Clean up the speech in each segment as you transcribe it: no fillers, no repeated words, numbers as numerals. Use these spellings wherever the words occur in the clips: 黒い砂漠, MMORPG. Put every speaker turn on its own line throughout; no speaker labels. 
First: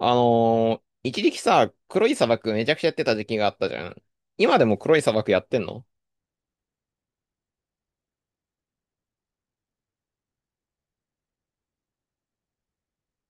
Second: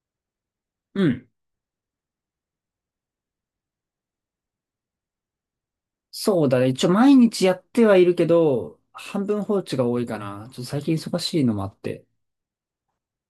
う
一
ん。
時期さ、黒い砂漠めちゃくちゃやってた時期があったじゃん。今でも黒い砂漠やってんの？
そうだね。一応毎日やってはいるけど、半分放置が多いかな。ちょっと最近忙しいのもあって。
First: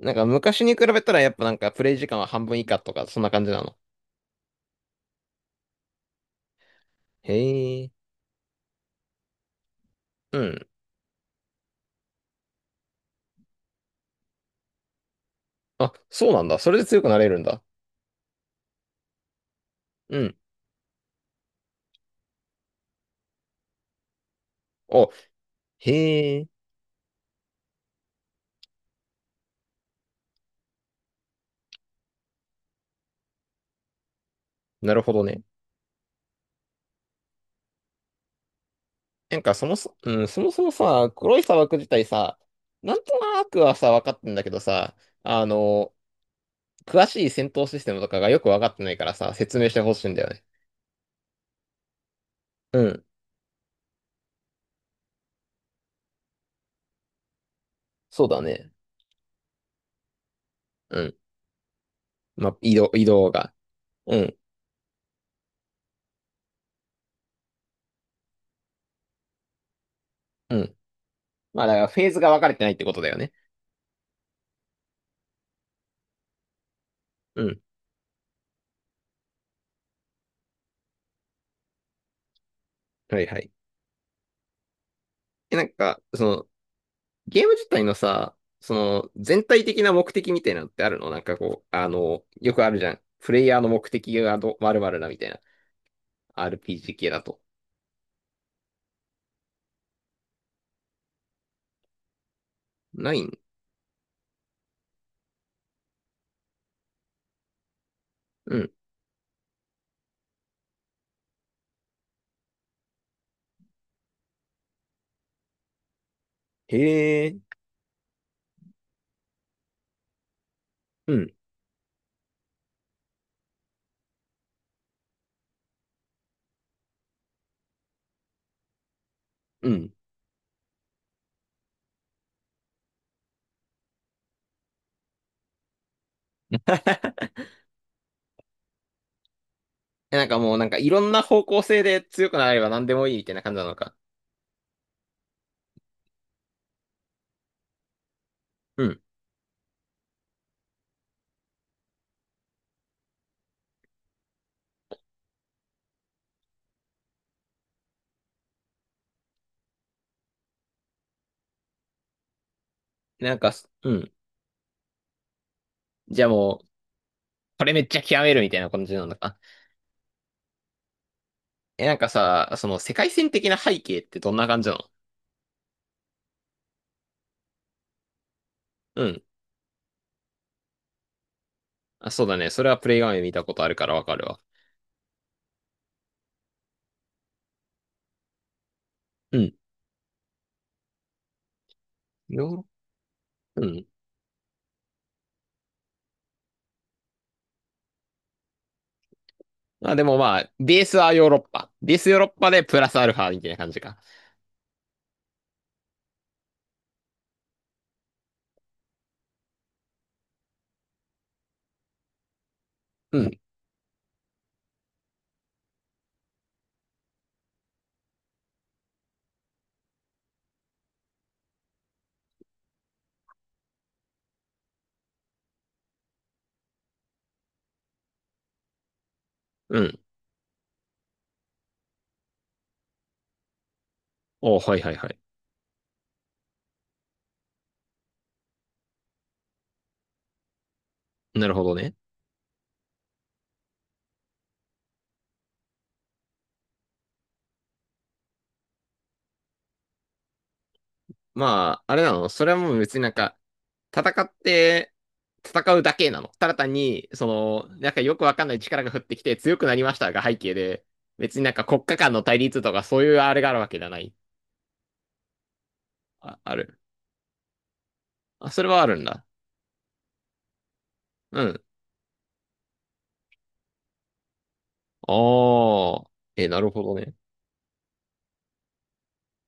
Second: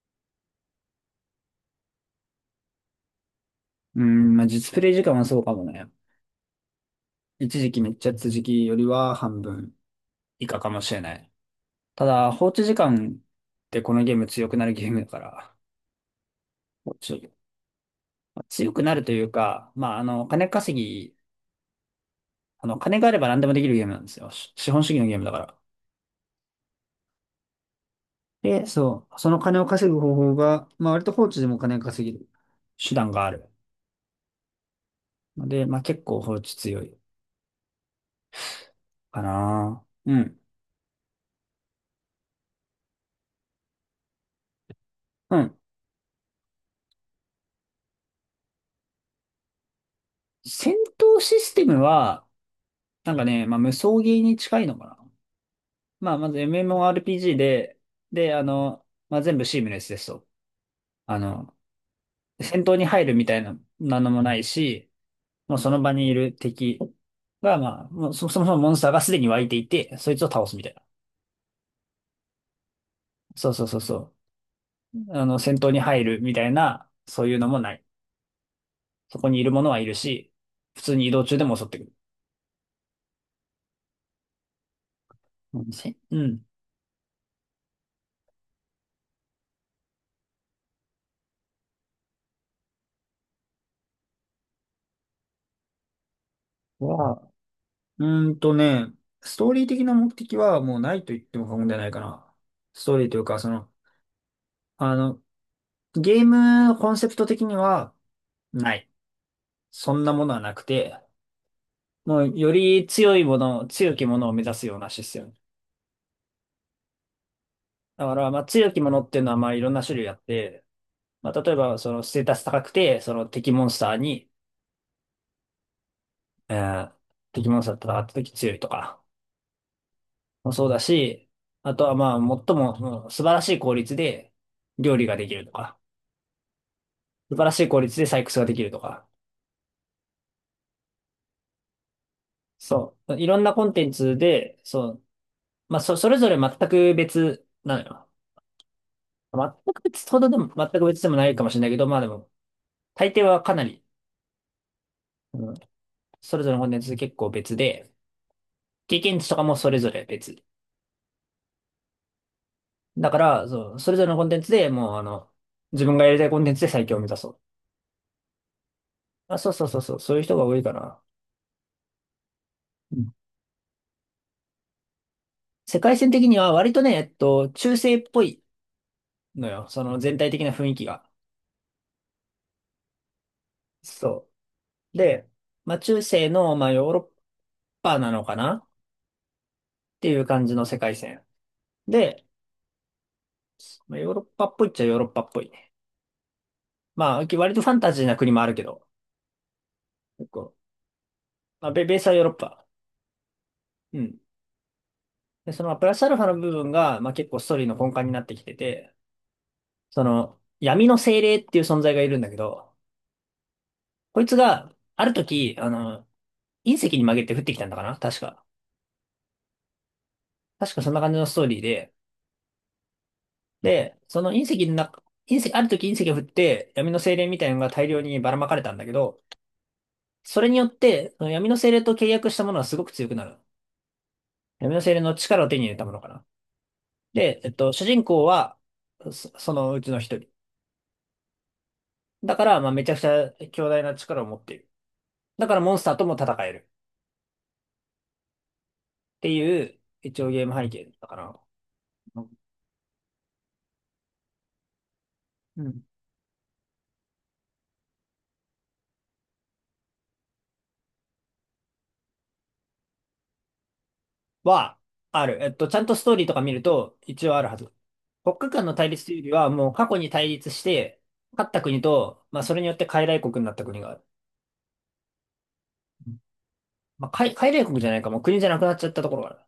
なんか昔に比べたらやっぱなんかプレイ時間は半分以下とか、そんな感じなの。
うん、まあ実プレイ時間はそうかもね。
へ
一時期め
え。
っちゃやってた時期よりは半分
う
以下
ん。
かもしれない。ただ、放置時間ってこのゲーム強くなるゲームだから、
あ、そうなんだ。それで
放
強くなれ
置、
るんだ。
まあ強くなるというか、まあ
うん。
金稼ぎ、金があれば何でもできるゲームなんですよ。し資本主義の
お、
ゲームだから。
へえ。
で、そう、その金を稼ぐ方法が、まあ割と放置でも金が稼げる手段がある。
なるほどね。
ので、まあ結構放置強いか
なんかそも
な。
そ、
う
うん、
ん。
そもそもさ、黒い砂漠自体さ、なんとなくはさ、分かってんだけどさ、
う
あ
ん。
のー詳しい戦闘システムとかがよく分かってないからさ、説明してほしいんだよね。
戦闘システムは、
うん。
なんかね、まあ無双ゲーに近いのかな。まあまず MMORPG で、
そう
で、
だね。
まあ全部シームレスですと。
うん
あの、
まあ、
戦闘に
移
入るみ
動
たい
が。
な、なんの
う
もな
ん、
いし、もうその場にいる敵が、まあ、もうそもそもモンスターがすでに湧いていて、そいつを倒す
う
みたい
ん。
な。
まあ、だからフェーズが分かれてないってことだよね。
そうそうそうそう。戦闘に入るみたいな、そういう
う
のも
ん。
ない。そこにいるものはいるし、普通に移動中でも襲ってくる。
はいはい。え、なん
話
か、
う
そ
ん。
の、ゲーム自体のさ、その、全体的な目的みたいなのってあるの？なんかこう、あの、よくあるじゃん。プレイヤーの目的がど、まるだみたいな。RPG 系
は、
だと。
うーんとね、ストーリー的な目的はもうないと言っても過言ではないかな。ストーリー
な
とい
い
う
ん
か、あの、ゲームコンセプト的には
うん。
ない。そんなものはなくて、もうより強いもの、強きものを目指すようなシステム。
へえ。
だから、まあ強きものっていうのはまあいろんな種類あって、
う
ま
ん。
あ例えばそのステータス高くて、えー敵モンスターと戦った時強いとか。
うん。
もそうだし、あとはまあ、最もその素晴らしい効率で料理ができるとか、素晴らしい効率で採掘ができるとか、
え、なんかもう、なんかいろんな方向性で強くなれば何で
そ
もい
う、
いみ
い
たい
ろ
な
んな
感じ
コ
な
ン
の
テン
か。
ツで、そう、まあ、それぞれ全く別なのよ。
うん。
全く別ほどでも、全く別でもないかもしれないけど、まあでも、大抵はかなり、うん、それぞれのコンテンツ結構別で、経験値とかもそれぞれ別。だか
なん
ら、
か、
そう、そ
う
れぞれ
ん。
のコンテンツでもう、自分がやり
じ
た
ゃあ
いコンテン
も
ツで
う、
最強を目指そう。
これめっちゃ極めるみたいな感じなのか。
あ、そうそうそうそう、そういう人が多いかな。
え、なんかさ、その世界線的な背景ってどんな感じなの？
世界線的には割とね、中世っぽい
うん。
のよ。その全体的な雰囲気が。
あ、そうだね。それはプレイ画面見たことあるからわかる
そ
わ。
う。で、まあ中世の、まあヨーロッパなのかなっ
うん。
ていう感じの世界線。で、
ヨーロッうん。
まあ、ヨーロッパっぽいっちゃヨーロッパっぽいね。まあ割とファンタジーな国もあるけど、
まあでも
結
まあ、
構、
ベースはヨーロッ
ま
パ。
あベ、
ベ
ベー
ー
ス
ス
は
ヨ
ヨ
ー
ー
ロッ
ロッ
パで
パ。
プラスアルファみたいな感じか。
うん。で、そのプラスアルファの部分が、まあ結構ストーリーの根幹になってきてて、その闇の精霊っていう存在がいるんだけど、
うん。
こいつがある時、隕石に曲げて降ってきたんだかな確か。確かそんな感じのストーリーで、その隕石の中、隕石、ある時隕石が降って闇の精霊みたいなのが大量にばらまかれたんだけど、
うん。
それによって、その闇の精霊と契約したものはすごく強くなる。
お、
闇
は
の
いは
精
い
霊
は
の
い。
力を手に入れたものかな。で、主人公は、そ、そのうちの一人。
なるほどね。
だから、まあ、めちゃくちゃ強大な力を持っている。だからモンスターとも戦える。っていう、一応ゲーム背景だったかな。
まあ、あれなのそれはもう別になんか、戦って、
う
戦
ん。
うだけなの。ただ単に、その、なんかよくわかんない力が降ってきて強くなりましたが背景で、別になんか国家間の対立とかそういうあれがあるわけじゃない。
は、ある。ちゃんとストーリーと
あ、
か見
あ
る
る。
と、一応あるはず。国家
あ、そ
間
れ
の
はあ
対
るん
立というよ
だ。
りは、もう過去に対立して、
う
勝っ
ん。
た国と、まあそれによって傀儡国になった国がある。
あ
う
あ。
ん。
え、なるほど
まあ、
ね。
傀儡国じゃないか、もう国じゃなくなっちゃったところがある。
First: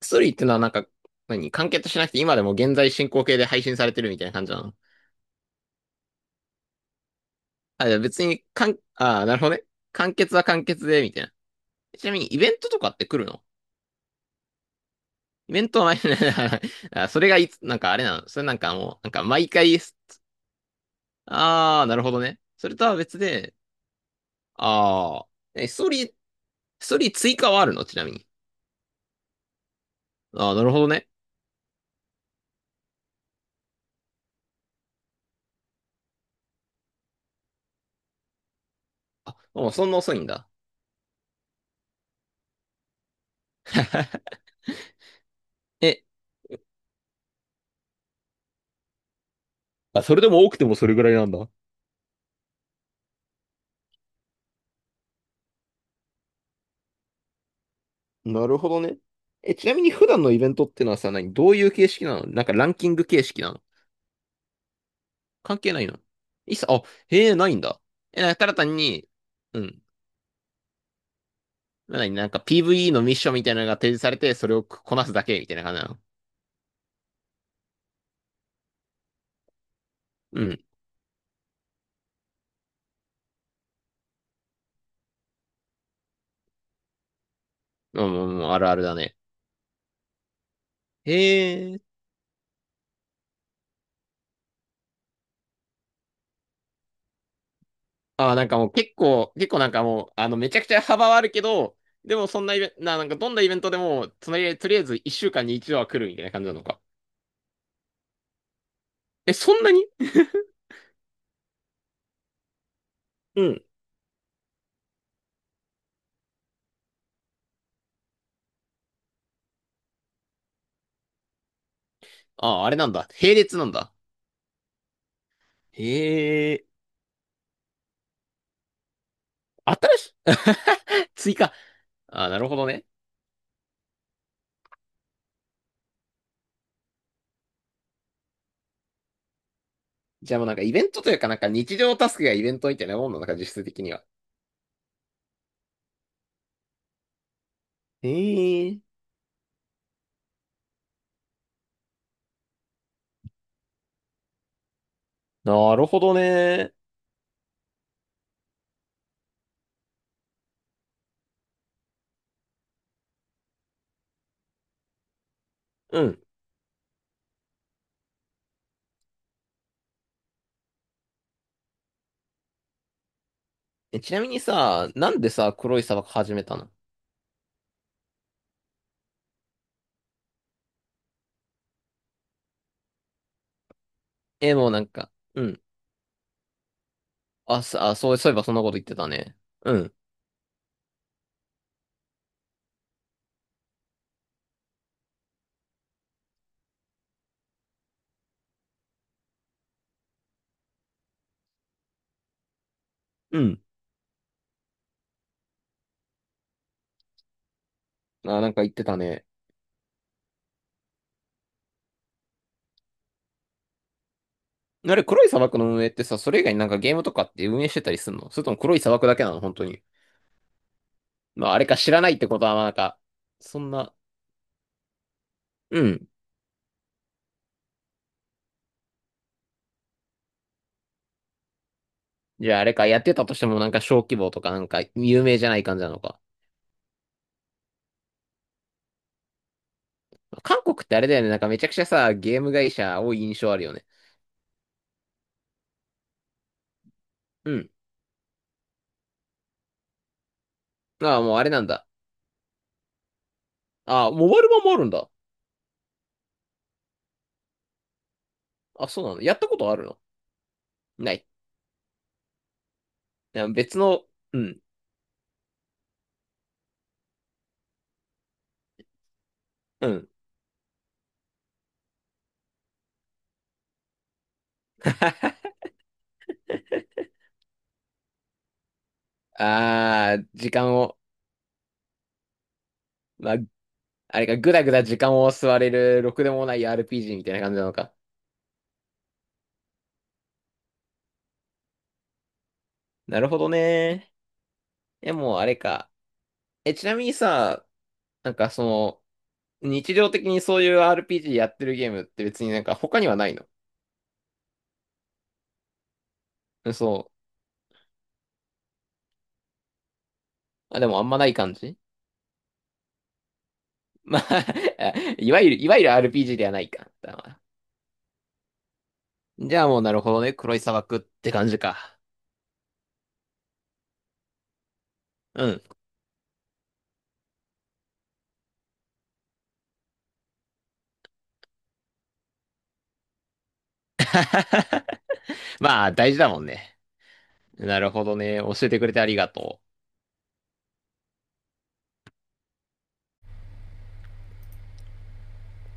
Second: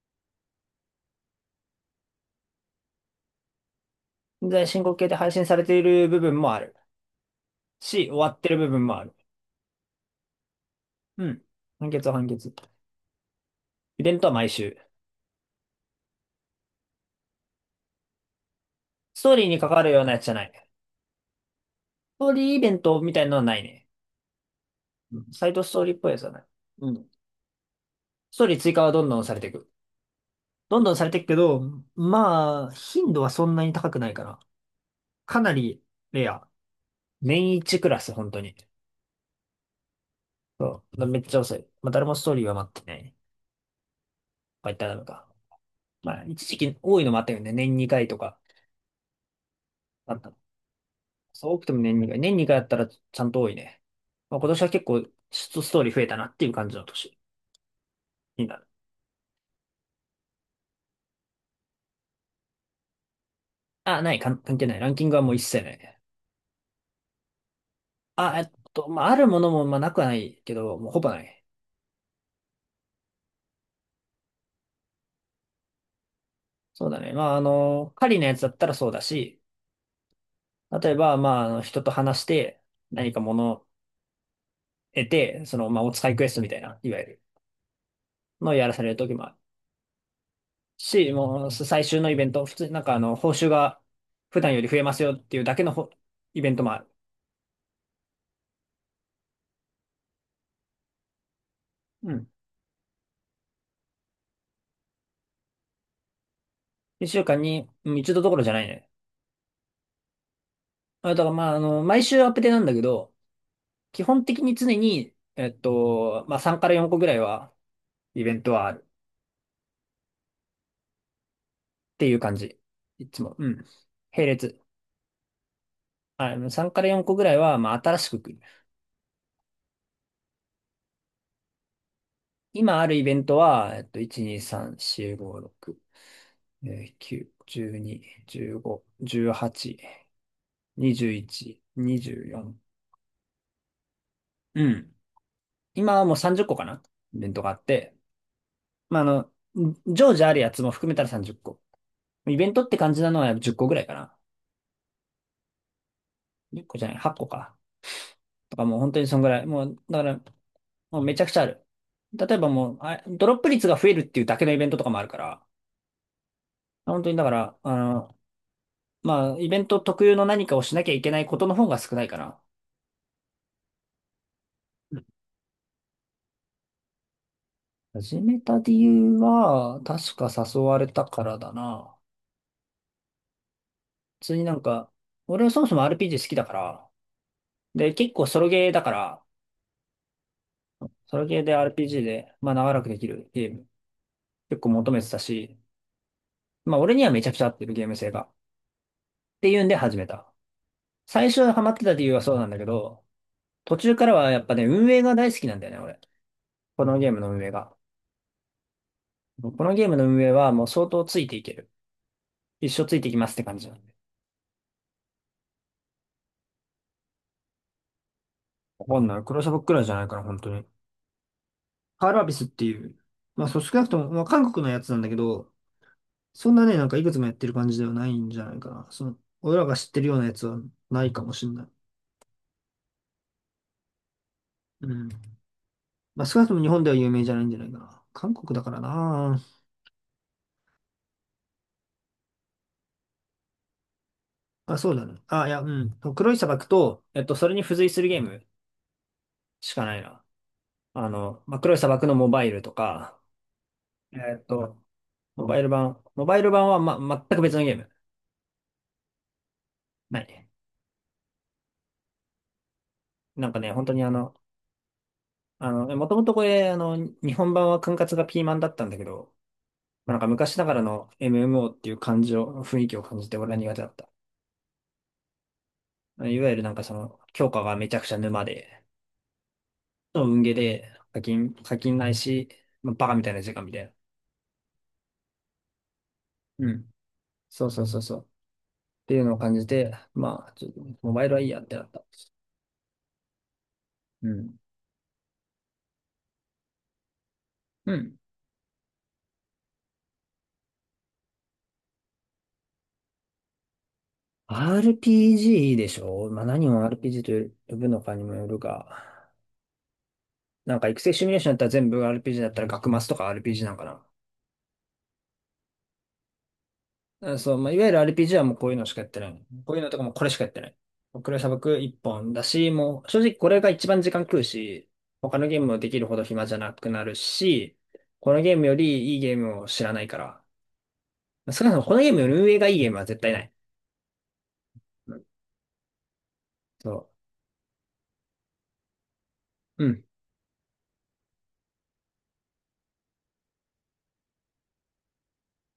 薬ってのはなんか、何完結しなくて今でも現在進行形で配信されてるみたいな感
現
じな
在
の？
進行形で配信されている部分もある。
あ、じゃあ
し、終
別
わっ
に、
てる部分もある。
ああ、なるほどね。完結は完結で、みたい
う
な。
ん。判
ち
決
な
は
み
判
にイベ
決。
ントとかって来るの？
イベントは毎週。
イベントは毎回 あそれがいつ、なんかあれなのそれなんかもう、なん
ス
か
トーリー
毎
に関
回、
わるようなやつじゃない。ス
ああ、なるほど
トー
ね。
リーイ
そ
ベ
れ
ン
とは
トみ
別
たいなのは
で、
ないね。う
ああ、
ん。サイド
え、
ストーリーっぽいやつはない。
ス
う
トー
ん。
リー追加はあるのちなみに。
ストーリー追加はどんどんされていく。
ああ、なるほ
どん
ど
どんさ
ね。
れていくけど、まあ、頻度はそんなに高くないかな。かなりレア。年一クラス、本当に。
あ、もうそんな遅いんだ。
そう。めっちゃ遅い。まあ、誰もストーリーは待ってない。まあ、言ったらダメか。
え、
まあ、一時期多いのもあったよね。年2回とか
あ、
あ
そ
っ
れで
たの。
も多くてもそれぐらいなんだ。
そう、多くても年2回。年2回あったらちゃんと多いね。まあ、今年は結構、ストーリー増えたなっていう感じの年に
な
な
る
る。
ほどね。え、ちなみに普段のイベントってのはさ、何どういう形式なの？なんかランキング形式なの？
あ、ない、関係ない。ランキングはもう一
関
切な
係
い
ない
ね。
の？いっさ、あ、へえ、ないんだ。え、なんか
あ、
ただ単
まあ、
に、
あるもの
う
も、まあ、
ん。
なくはないけど、もうほぼない。
何なんか PVE のミッションみたいなのが提示されて、それをこなすだけみたいな感じなの？
そうだね。まあ、狩りのやつだったらそうだし、
うん。
例えば、まあ、人と話して、何か物を得て、まあ、お使いクエストみたいな、いわゆる。
うん、うんうん、
の
あ
や
る
ら
あ
さ
る
れ
だ
る時
ね。
もあるし、もう
へえ。
最終のイベント、普通になんか報酬が普段より増えますよっていうだけのイベントもある。
あ、なんかもう結構なんかもう、あの、めちゃくちゃ幅はあるけど、
う
で
ん。
もそんなイベント、なんかどんなイベントでも、つまり、とりあえず1週間に一度は来るみたいな感じなのか。
一週間に一度どころじゃないね。
え、そんなに？
あ、だからまあ、毎週アップデなんだけど、
うん。
基本的に常に、まあ3から4個ぐらいはイベントはあるっていう感じ。
あ、あれなん
い
だ。
つ
並
も。う
列
ん。
なんだ。
並列。あ、
へえ、
3から4個ぐらいは、まあ新しく来る。
新しい 追加。あー、なるほど
今
ね。
あるイベントは、1、2、3、4、5、6、9、12、15、18、
じゃあもうなんかイベントというかなんか
21、
日常タスクがイベン
24。
トみたいなもんなのか、実質的には。
うん。今はもう30個かなイベントがあって。
へえ、
まあ、常時あるやつも含めたら30個。イベントって感じなのは10個ぐらいかな。
なるほど
1
ね。
個じゃない、8個か。とかもう本当にそんぐらい。もう、だから、もうめちゃくちゃある。例えばもう、あ、ドロップ率が増えるっていうだけのイベントとかもあるから、
うん。
本当にだから、まあ、イベント特有の何かをしなきゃいけないことの方が少ないかな。
え、ちなみにさ、
うん。
なんでさ、黒い砂漠始めたの？
始めた理由は、確か誘われたからだな。普通にな
え、
ん
もうなん
か、
か、う
俺はそ
ん。
もそも RPG 好きだから、
あ、さ、
で、
あ、そ
結
う、
構
そういえ
ソ
ば
ロ
そんな
ゲ
こ
ー
と
だ
言っ
か
てた
ら、
ね。うん。
ソロゲーで RPG で、まあ長らくできるゲーム、結構求めてたし、まあ俺にはめちゃくちゃ合ってるゲーム性が。っていうんで始めた。最初ハマってた理由はそうなんだけど、
うん。
途中からはやっぱね、運営が大好きなんだよね、俺。このゲームの運営が。
あ、なんか言ってたね。
このゲームの運営はもう相当ついていける。一生ついていきますって感じなんで。
あれ、黒い砂漠の運営ってさ、それ以外になんかゲームとかって運営してたりするの？それとも黒い
わ
砂
かん
漠だ
ない。
けなの
黒シャ
本
ブ
当
くら
に。
いじゃないかな、本当に。
まあ、あれか知ら
カ
な
ー
いっ
ルア
て
ビ
こ
ス
と
っ
は、ま
て
あなん
いう、
か、
まあそ
そ
う
ん
少なく
な、
とも、まあ韓国のやつなんだけど、
うん。
そんなね、なんかいくつもやってる感じではないんじゃないかな。俺らが知ってるようなやつはないかもしんない。
じゃああれか、やってたとしてもなんか小規模とかなんか
うん。
有名じゃない感じなのか。
まあ、少なくとも日本では有名じゃないんじゃないかな。韓国だからな。
韓国ってあれだよね、なんかめちゃくちゃさ、ゲーム会社多い印象あるよね。
あ、そうだね。あ、いや、うん。黒い砂漠と、そ
う
れに
ん。
付随するゲームしかないな。
ああ、もうあれ
まあ、
なん
黒い
だ。
砂漠のモバイルとか、
ああ、
え
モバイ
っ
ル版もあ
と、
るんだ。
モバイル版は、全く別のゲーム。
あ、そうなの？やったことあるの？
ない。
ない。いや
なんかね、
別
本当に
の、うん、
もともとこれ、日本版は管轄がピーマンだったんだけど、
うん。
まあ、なんか昔ながらの MMO っていう感じを、雰囲気を感じて俺は苦手だった。いわゆるなんかその、強化がめちゃくちゃ沼で、
ああ、
運ゲ
時
ー
間
で
を、
課金ないし、まあ、バカみた
ま
い
あ、
な時間みたいな。
あれか、ぐだぐだ時間を吸われる、ろくでもない
うん。
RPG みたいな感じな
そう
の
そう
か。
そうそう。っていうのを感じて、まあ、ちょっとモバイルはいいやってなった。
なるほどね。
うん。
え、もうあれか。え、ちなみにさ、
うん。
なんかその、日常的にそういう RPG やってるゲームって別になんか他にはないの？
RPG でしょ。まあ何を
そ
RPG と呼ぶのかにもよるが、な
う。
ん
あ、
か
でも
育
あん
成
ま
シ
な
ミュ
い
レーショ
感
ンだったら
じ？
全部 RPG だったら学マスとか RPG なんかな。
まあ いわゆる RPG ではないか。だか
うん、
ら
そう、まあ、いわゆる RPG はもうこういうのしかやってない。
じゃあ
こう
も
いう
う
の
な
と
る
かも
ほど
これ
ね。
しかやっ
黒
て
い
な
砂
い。
漠っ
ク
て
レサ
感
ブ
じ
ク一
か。
本だし、もう正直これが一番時間食うし、他
う
のゲー
ん。
ムもできるほど暇じゃなくなるし、このゲームよりいいゲームを知らないから。少なくともこのゲームより運営がいいゲームは絶対ない。うん、
まあ大事だもんね。
そ
なるほどね。教えてくれてありがとう。
う。うん。